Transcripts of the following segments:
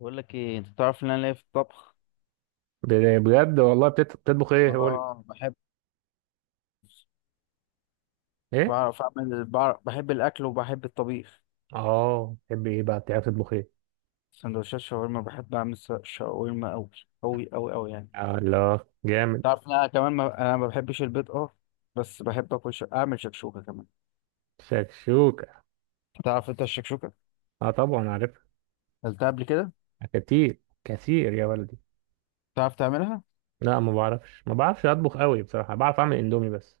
بقول لك ايه، انت تعرف ان انا ليا في الطبخ. بجد والله بتطبخ ايه قول لي؟ اه بحب، ايه بعرف اعمل، بعرف بحب الاكل وبحب الطبيخ. اه تحب ايه بقى؟ بتعرف تطبخ ايه؟ سندوتشات شاورما بحب اعمل شاورما قوي قوي قوي قوي يعني. آه، الله. جامد. تعرف ان انا كمان ما... انا ما بحبش البيض اه، بس بحب اكل اعمل شكشوكه كمان. شكشوكة. تعرف انت الشكشوكه؟ اه طبعا عارفها. قلتها قبل كده. كتير كتير يا ولدي. تعرف تعملها؟ لا ما بعرفش، اطبخ قوي بصراحة، بعرف اعمل اندومي بس.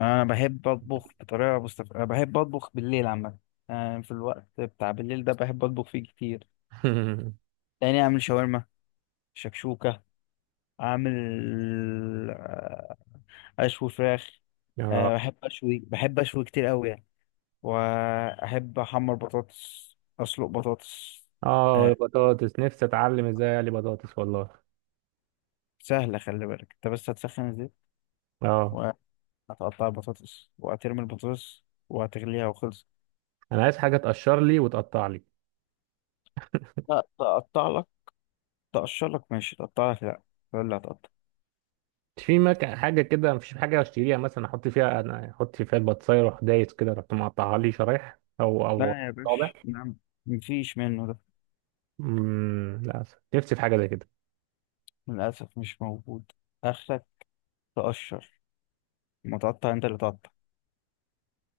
انا بحب اطبخ أنا بحب اطبخ بالليل عامه. أنا في الوقت بتاع بالليل ده بحب اطبخ فيه كتير. يعني اعمل شاورما، شكشوكه، اعمل اشوي فراخ. أه اه. بحب اشوي، بحب اشوي كتير قوي يعني. واحب احمر بطاطس، اسلق بطاطس. اه أه البطاطس نفسي اتعلم ازاي اقلي بطاطس والله. سهله، خلي بالك انت بس هتسخن الزيت اه وهتقطع البطاطس وهترمي البطاطس وهتغليها وخلص. انا عايز حاجة تقشر لي وتقطع لي. لا تقطع لك، تقشر لك ماشي، تقطع لك لا، ولا هتقطع. مش في مك... حاجة كده، مفيش حاجة اشتريها مثلا احط فيها، انا احط فيها البطاطساية واروح دايس كده، رحت مقطعها لي شرايح او لا يا طابع. باشا، نعم، مفيش منه ده. للاسف نفسي في حاجه زي كده. للاسف مش موجود. اخرك تقشر، ما تقطع، انت اللي تقطع.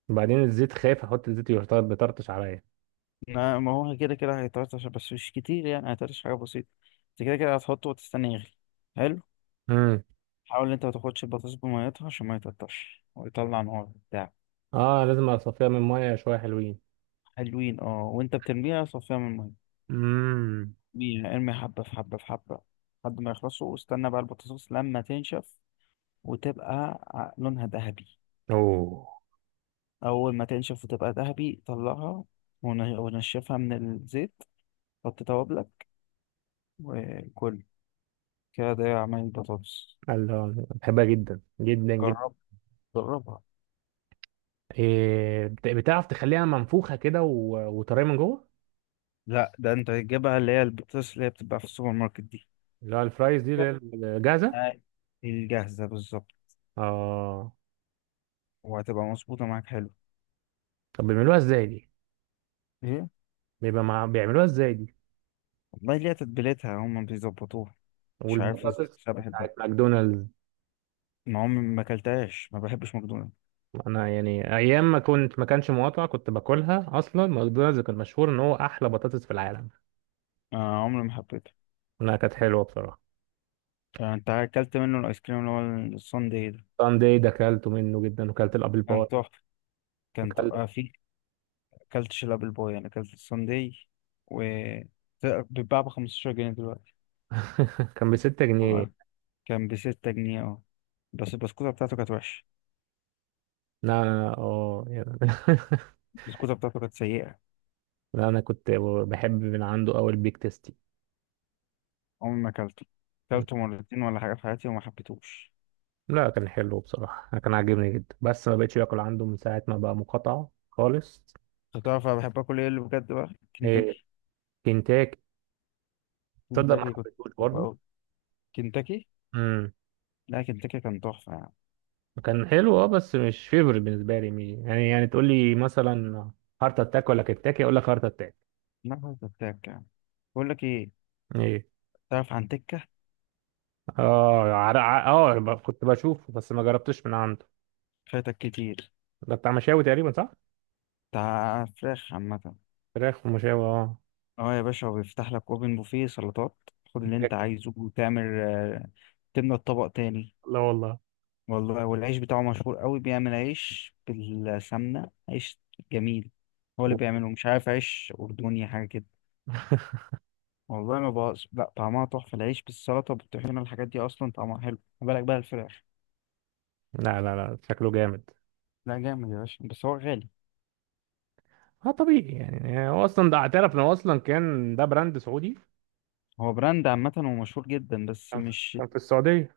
وبعدين الزيت، خايف احط الزيت بيطرطش عليا. ما هو كده كده هيتقطع عشان- بس مش كتير يعني، هيتقطع حاجة بسيطة. انت كده كده هتحطه وتستنى يغلي. حلو. امم حاول انت ما تاخدش البطاطس بميتها عشان ما يتقطعش ويطلع نار بتاع. اه لازم اصفيها من ميه شويه حلوين. حلوين اه، وانت بترميها صفيها من امم. المية. ارمي حبة في حبة في حبة لحد ما يخلصوا، واستنى بقى البطاطس لما تنشف وتبقى لونها ذهبي. اوه. أول ما تنشف وتبقى ذهبي طلعها ونشفها من الزيت، حط توابلك وكل. كده ده عمل البطاطس. الله بحبها جدا جدا جدا. جرب، جربها. إيه، بتعرف تخليها منفوخه كده وطريه من جوه؟ لا، ده انت تجيبها اللي هي البطاطس اللي هي بتبقى في السوبر ماركت دي. اللي هو الفرايز دي اللي هي الجاهزه. آه، الجاهزة بالظبط. اه وهتبقى مظبوطة معاك، حلو. طب بيعملوها ازاي دي؟ ايه بيعملوها ازاي دي؟ والله، ليها تتبيلتها هم بيظبطوها. مش عارف ازاي والبطاطس بس انا بحبها. بتاعت ماكدونالدز؟ ما عمري ما اكلتهاش، ما بحبش ماكدونالدز. انا يعني ايام ما كنت، ما كانش مقاطع، كنت باكلها اصلا. ماكدونالدز كان مشهور ان هو احلى بطاطس في العالم. آه، عمري ما حبيته. انها كانت حلوه بصراحه. آه، انت اكلت منه الايس كريم اللي هو الساندي ده؟ ساندي ده اكلته منه جدا، وكلت الابل باي. كان تحفة، كان تحفة وكلت آه. في اكلتش الابل بوي، انا اكلت الساندي، و ده بيتباع ب 15 جنيه دلوقتي. كان ب 6 جنيه. والله كان ب 6 جنيه اه. بس البسكوتة بتاعته كانت وحشة، لا انا اه يعني البسكوتة بتاعته كانت سيئة. لا انا كنت بحب من عنده قوي البيك تيستي. عمري ما اكلته، اكلته مرتين ولا حاجه في حياتي وما حبيتهوش. لا كان حلو بصراحه، كان عاجبني جدا، بس ما بقتش باكل عنده من ساعه ما بقى مقاطعه خالص. انت تعرف انا بحب اكل ايه اللي بجد بقى؟ ايه؟ كنتاكي، كنتاكي. تصدق ما كنتاكي، كنت حبيتهوش بحبه برضه. قوي. كنتاكي، لا كنتاكي كان تحفه يعني. كان حلو اه بس مش فيفورت بالنسبه لي. يعني يعني تقول لي مثلا هارت اتاك ولا كنتاكي اقول لك هارت اتاك. نفس التاك يعني. بقول لك ايه، ايه؟ تعرف عن تكه؟ كنت بشوفه بس ما جربتش من عنده. فاتك كتير. ده بتاع مشاوي تقريبا صح؟ بتاع فراخ عامه. فراخ ومشاوي اه. اه يا باشا، وبيفتح لك اوبن بوفيه سلطات، خد اللي انت بجاكتك. عايزه وتعمل آه، تملى الطبق تاني. لا والله. والله والعيش بتاعه مشهور قوي، بيعمل عيش بالسمنه، عيش جميل. هو اللي بيعمله مش عارف، عيش اردني حاجه كده. والله ما بقاش، لا طعمها تحفة، العيش بالسلطة والطحينة الحاجات دي أصلا طعمها حلو، ما بالك بقى الفراخ. لا لا لا، شكله جامد. لا جامد يا باشا، بس هو غالي. اه طبيعي يعني، هو اصلا ده اعترف ان هو اصلا كان ده براند سعودي. هو براند عامة ومشهور جدا بس كان في مش. كان في السعوديه.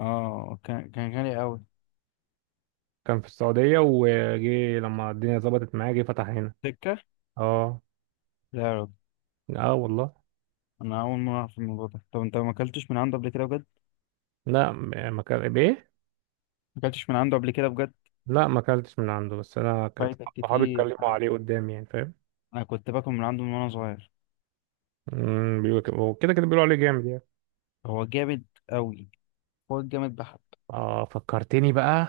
اه كان كان غالي أوي. كان في السعوديه وجي لما الدنيا ظبطت معاه جه فتح هنا سكة. اه. لا يا راجل، اه والله. أنا أول مرة أعرف الموضوع ده. طب أنت ما أكلتش من عنده قبل كده بجد؟ لا م- ما كان بايه. ما أكلتش من عنده قبل كده بجد؟ لا ما اكلتش من عنده، بس انا كنت فايتك صحابي كتير، اتكلموا أنا عليه قدامي، يعني فاهم. أنا كنت باكل من عنده من وأنا صغير. أمم، بيقولوا كده وكده كده، بيقولوا عليه جامد يعني. هو جامد أوي، هو جامد بحت. اه فكرتني بقى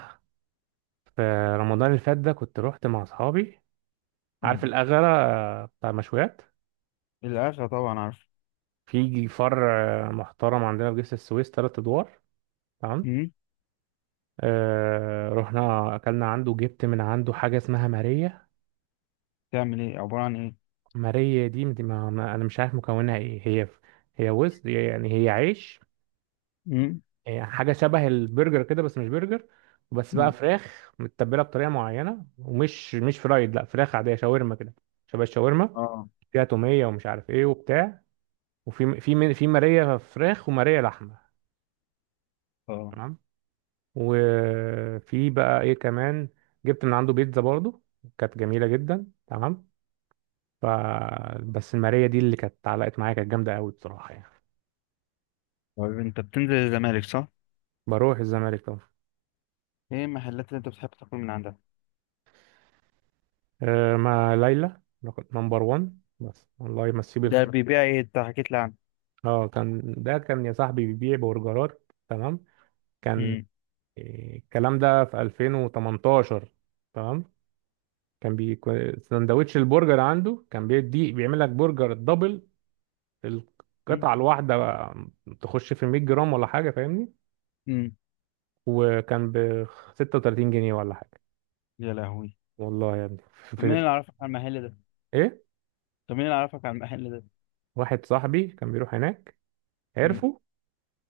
في رمضان اللي فات ده كنت رحت مع اصحابي. عارف مم. الأغرة، آه، بتاع مشويات. الأكلة طبعا عارف. في فرع آه، محترم عندنا في جسر السويس تلات ادوار. تمام. مم. آه رحنا اكلنا عنده، جبت من عنده حاجه اسمها ماريه. تعمل إيه، عبارة عن إيه؟ ماريه دي انا مش عارف مكونها ايه هي. هي وز يعني، هي عيش. مم. هي حاجة شبه البرجر كده بس مش برجر. بس بقى مم. مم. فراخ متبلة بطريقة معينة، ومش مش فرايد، لا فراخ عادية، شاورما كده. شبه الشاورما. اه. فيها تومية ومش عارف ايه وبتاع. في مارية فراخ ومارية لحمة. اه تمام. وفي بقى ايه كمان، جبت من عنده بيتزا برضو كانت جميلة جدا. تمام. ف، بس المارية دي اللي كانت علقت معايا، كانت جامدة قوي بصراحة يعني. طيب انت بتنزل الزمالك صح؟ بروح الزمالك طبعا. ايه المحلات اللي انت بتحب تاكل من عندها؟ أه مع ليلى. نمبر 1 بس، الله يمسيه ده بالخير. بيبيع ايه، انت حكيت لي عنه؟ اه كان ده كان يا صاحبي بيبيع برجرات. تمام. كان مم. إيه، الكلام ده في 2018. تمام. سندوتش البرجر عنده كان بيدي، بيعمل لك برجر دبل. مم. القطعة الواحدة بقى تخش في 100 جرام ولا حاجة، فاهمني. مم. وكان ب 36 جنيه ولا حاجة. يا لهوي. والله يا ابني طب مين اللي عرفك على المحل ده؟ ايه. طب مين اللي عرفك على المحل ده؟ واحد صاحبي كان بيروح هناك، مم. عرفه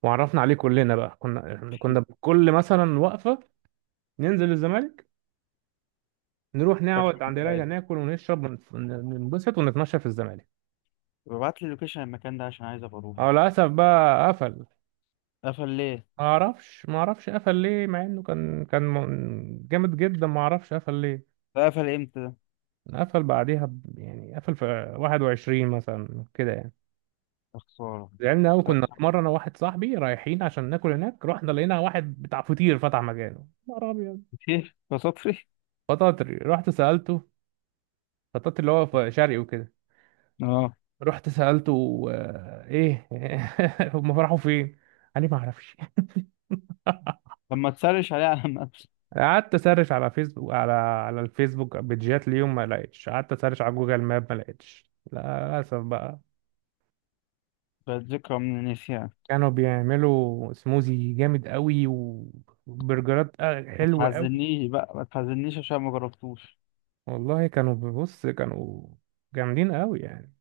وعرفنا عليه كلنا بقى. كنا بكل مثلا وقفة ننزل الزمالك، نروح شكله نقعد من عند ليلى، دلالي. ناكل ونشرب ننبسط ونتمشى في الزمالك. طب ابعت لي لوكيشن المكان ده عشان عايز ابقى اروح. اه للاسف بقى قفل. قفل ليه؟ ما اعرفش، قفل ليه، مع انه جامد جدا. ما اعرفش قفل ليه. ده قفل امتى ده؟ قفل بعديها يعني قفل في 21 مثلا كده يعني. يا خسارة. زعلنا قوي. كنا في مره انا وواحد صاحبي رايحين عشان ناكل هناك، رحنا لقينا واحد بتاع فطير فتح مكانه نهار ابيض. كتير بسطري؟ فطاطري. رحت سالته، فطاطري اللي هو في شرقي وكده. اه. رحت سالته، آه، ايه هم فرحوا فين؟ قال لي ما اعرفش. طب ما تسرش عليه على المابس. قعدت اسرش على فيسبوك، على الفيسبوك، بيجات ليهم ما لقيتش. قعدت اسرش على جوجل ماب، ما لقيتش للاسف بقى. بقت ذكرى من النسيان. كانوا بيعملوا سموزي جامد قوي، وبرجرات آه، ما حلوة قوي. تحزنيش بقى، ما تحزنيش عشان ما جربتوش. والله كانوا، بص كانوا جامدين قوي يعني،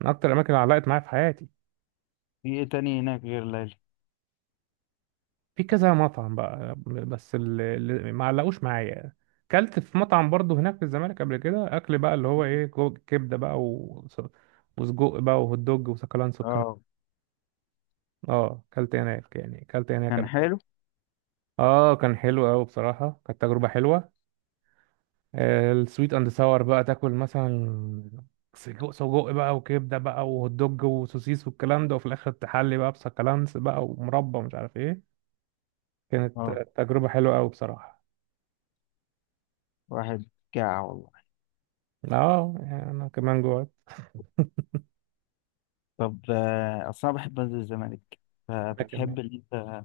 من اكتر الاماكن اللي علقت معايا في حياتي. في ايه تاني هناك غير ليلى؟ في كذا مطعم بقى بس اللي ما علقوش معايا. كلت في مطعم برضه هناك في الزمالك قبل كده. اكل بقى اللي هو ايه، كبده بقى وسجق بقى وهوت دوج وسكالانس. اه. اه اكلت هناك، يعني اكلت هناك كان قبل كده. حلو؟ اه كان حلو قوي بصراحه، كانت تجربه حلوه. آه، السويت اند ساور بقى تاكل مثلا سجق بقى وكبده بقى وهوت دوج وسوسيس والكلام ده، وفي الاخر تحلي بقى بسكالانس بقى ومربى مش عارف ايه. كانت اه. تجربه حلوه قوي بصراحه. واحد جاع والله. اه يعني انا كمان جوعت. طب آه، أصل أنا بحب أنزل الزمالك، انا كمان. فبتحب إن أنت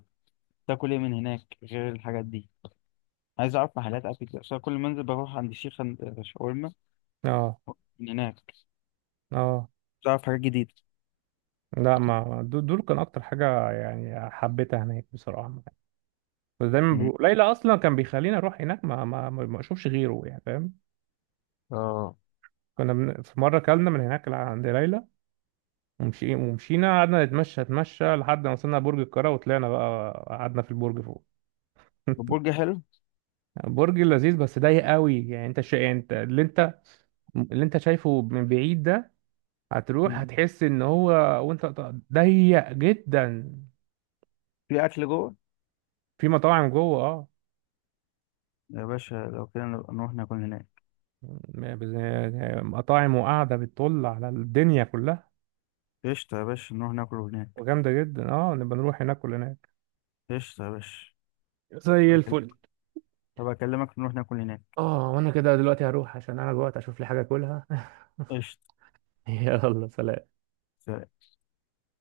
تاكل إيه من هناك غير الحاجات دي. عايز أعرف محلات أكل كده، عشان كل ما أنزل بروح عند الشيخ، عند شاورما اه. من هناك. اه تعرف حاجات جديدة. لا ما دول كان اكتر حاجه يعني حبيتها هناك بصراحه. بس دايما مم. ليلى اصلا كان بيخليني اروح هناك، ما اشوفش غيره، يعني فاهم. آه. في مرة كلنا من هناك عند ليلى، ومشينا قعدنا نتمشى نتمشى لحد ما وصلنا برج القاهرة، وطلعنا بقى قعدنا في البرج فوق. البرجر حلو. برج لذيذ بس ضيق قوي يعني. يعني انت اللي انت شايفه من بعيد ده، هتروح مم. هتحس ان هو، ضيق جدا. في أكل جوه. في مطاعم جوه اه. يا باشا لو كده نبقى نروح ناكل هناك. م- بز- مطاعم وقاعدة بتطل على الدنيا كلها قشطة يا باشا، نروح ناكل هناك. وجامدة جدا. اه نبقى نروح هناك كلنا. قشطة يا باشا. زي الفل. طب أكلمك نروح ناكل هناك. اه وانا كده دلوقتي هروح عشان انا جوعت، اشوف لي حاجه اكلها. قشطة. يلا سلام.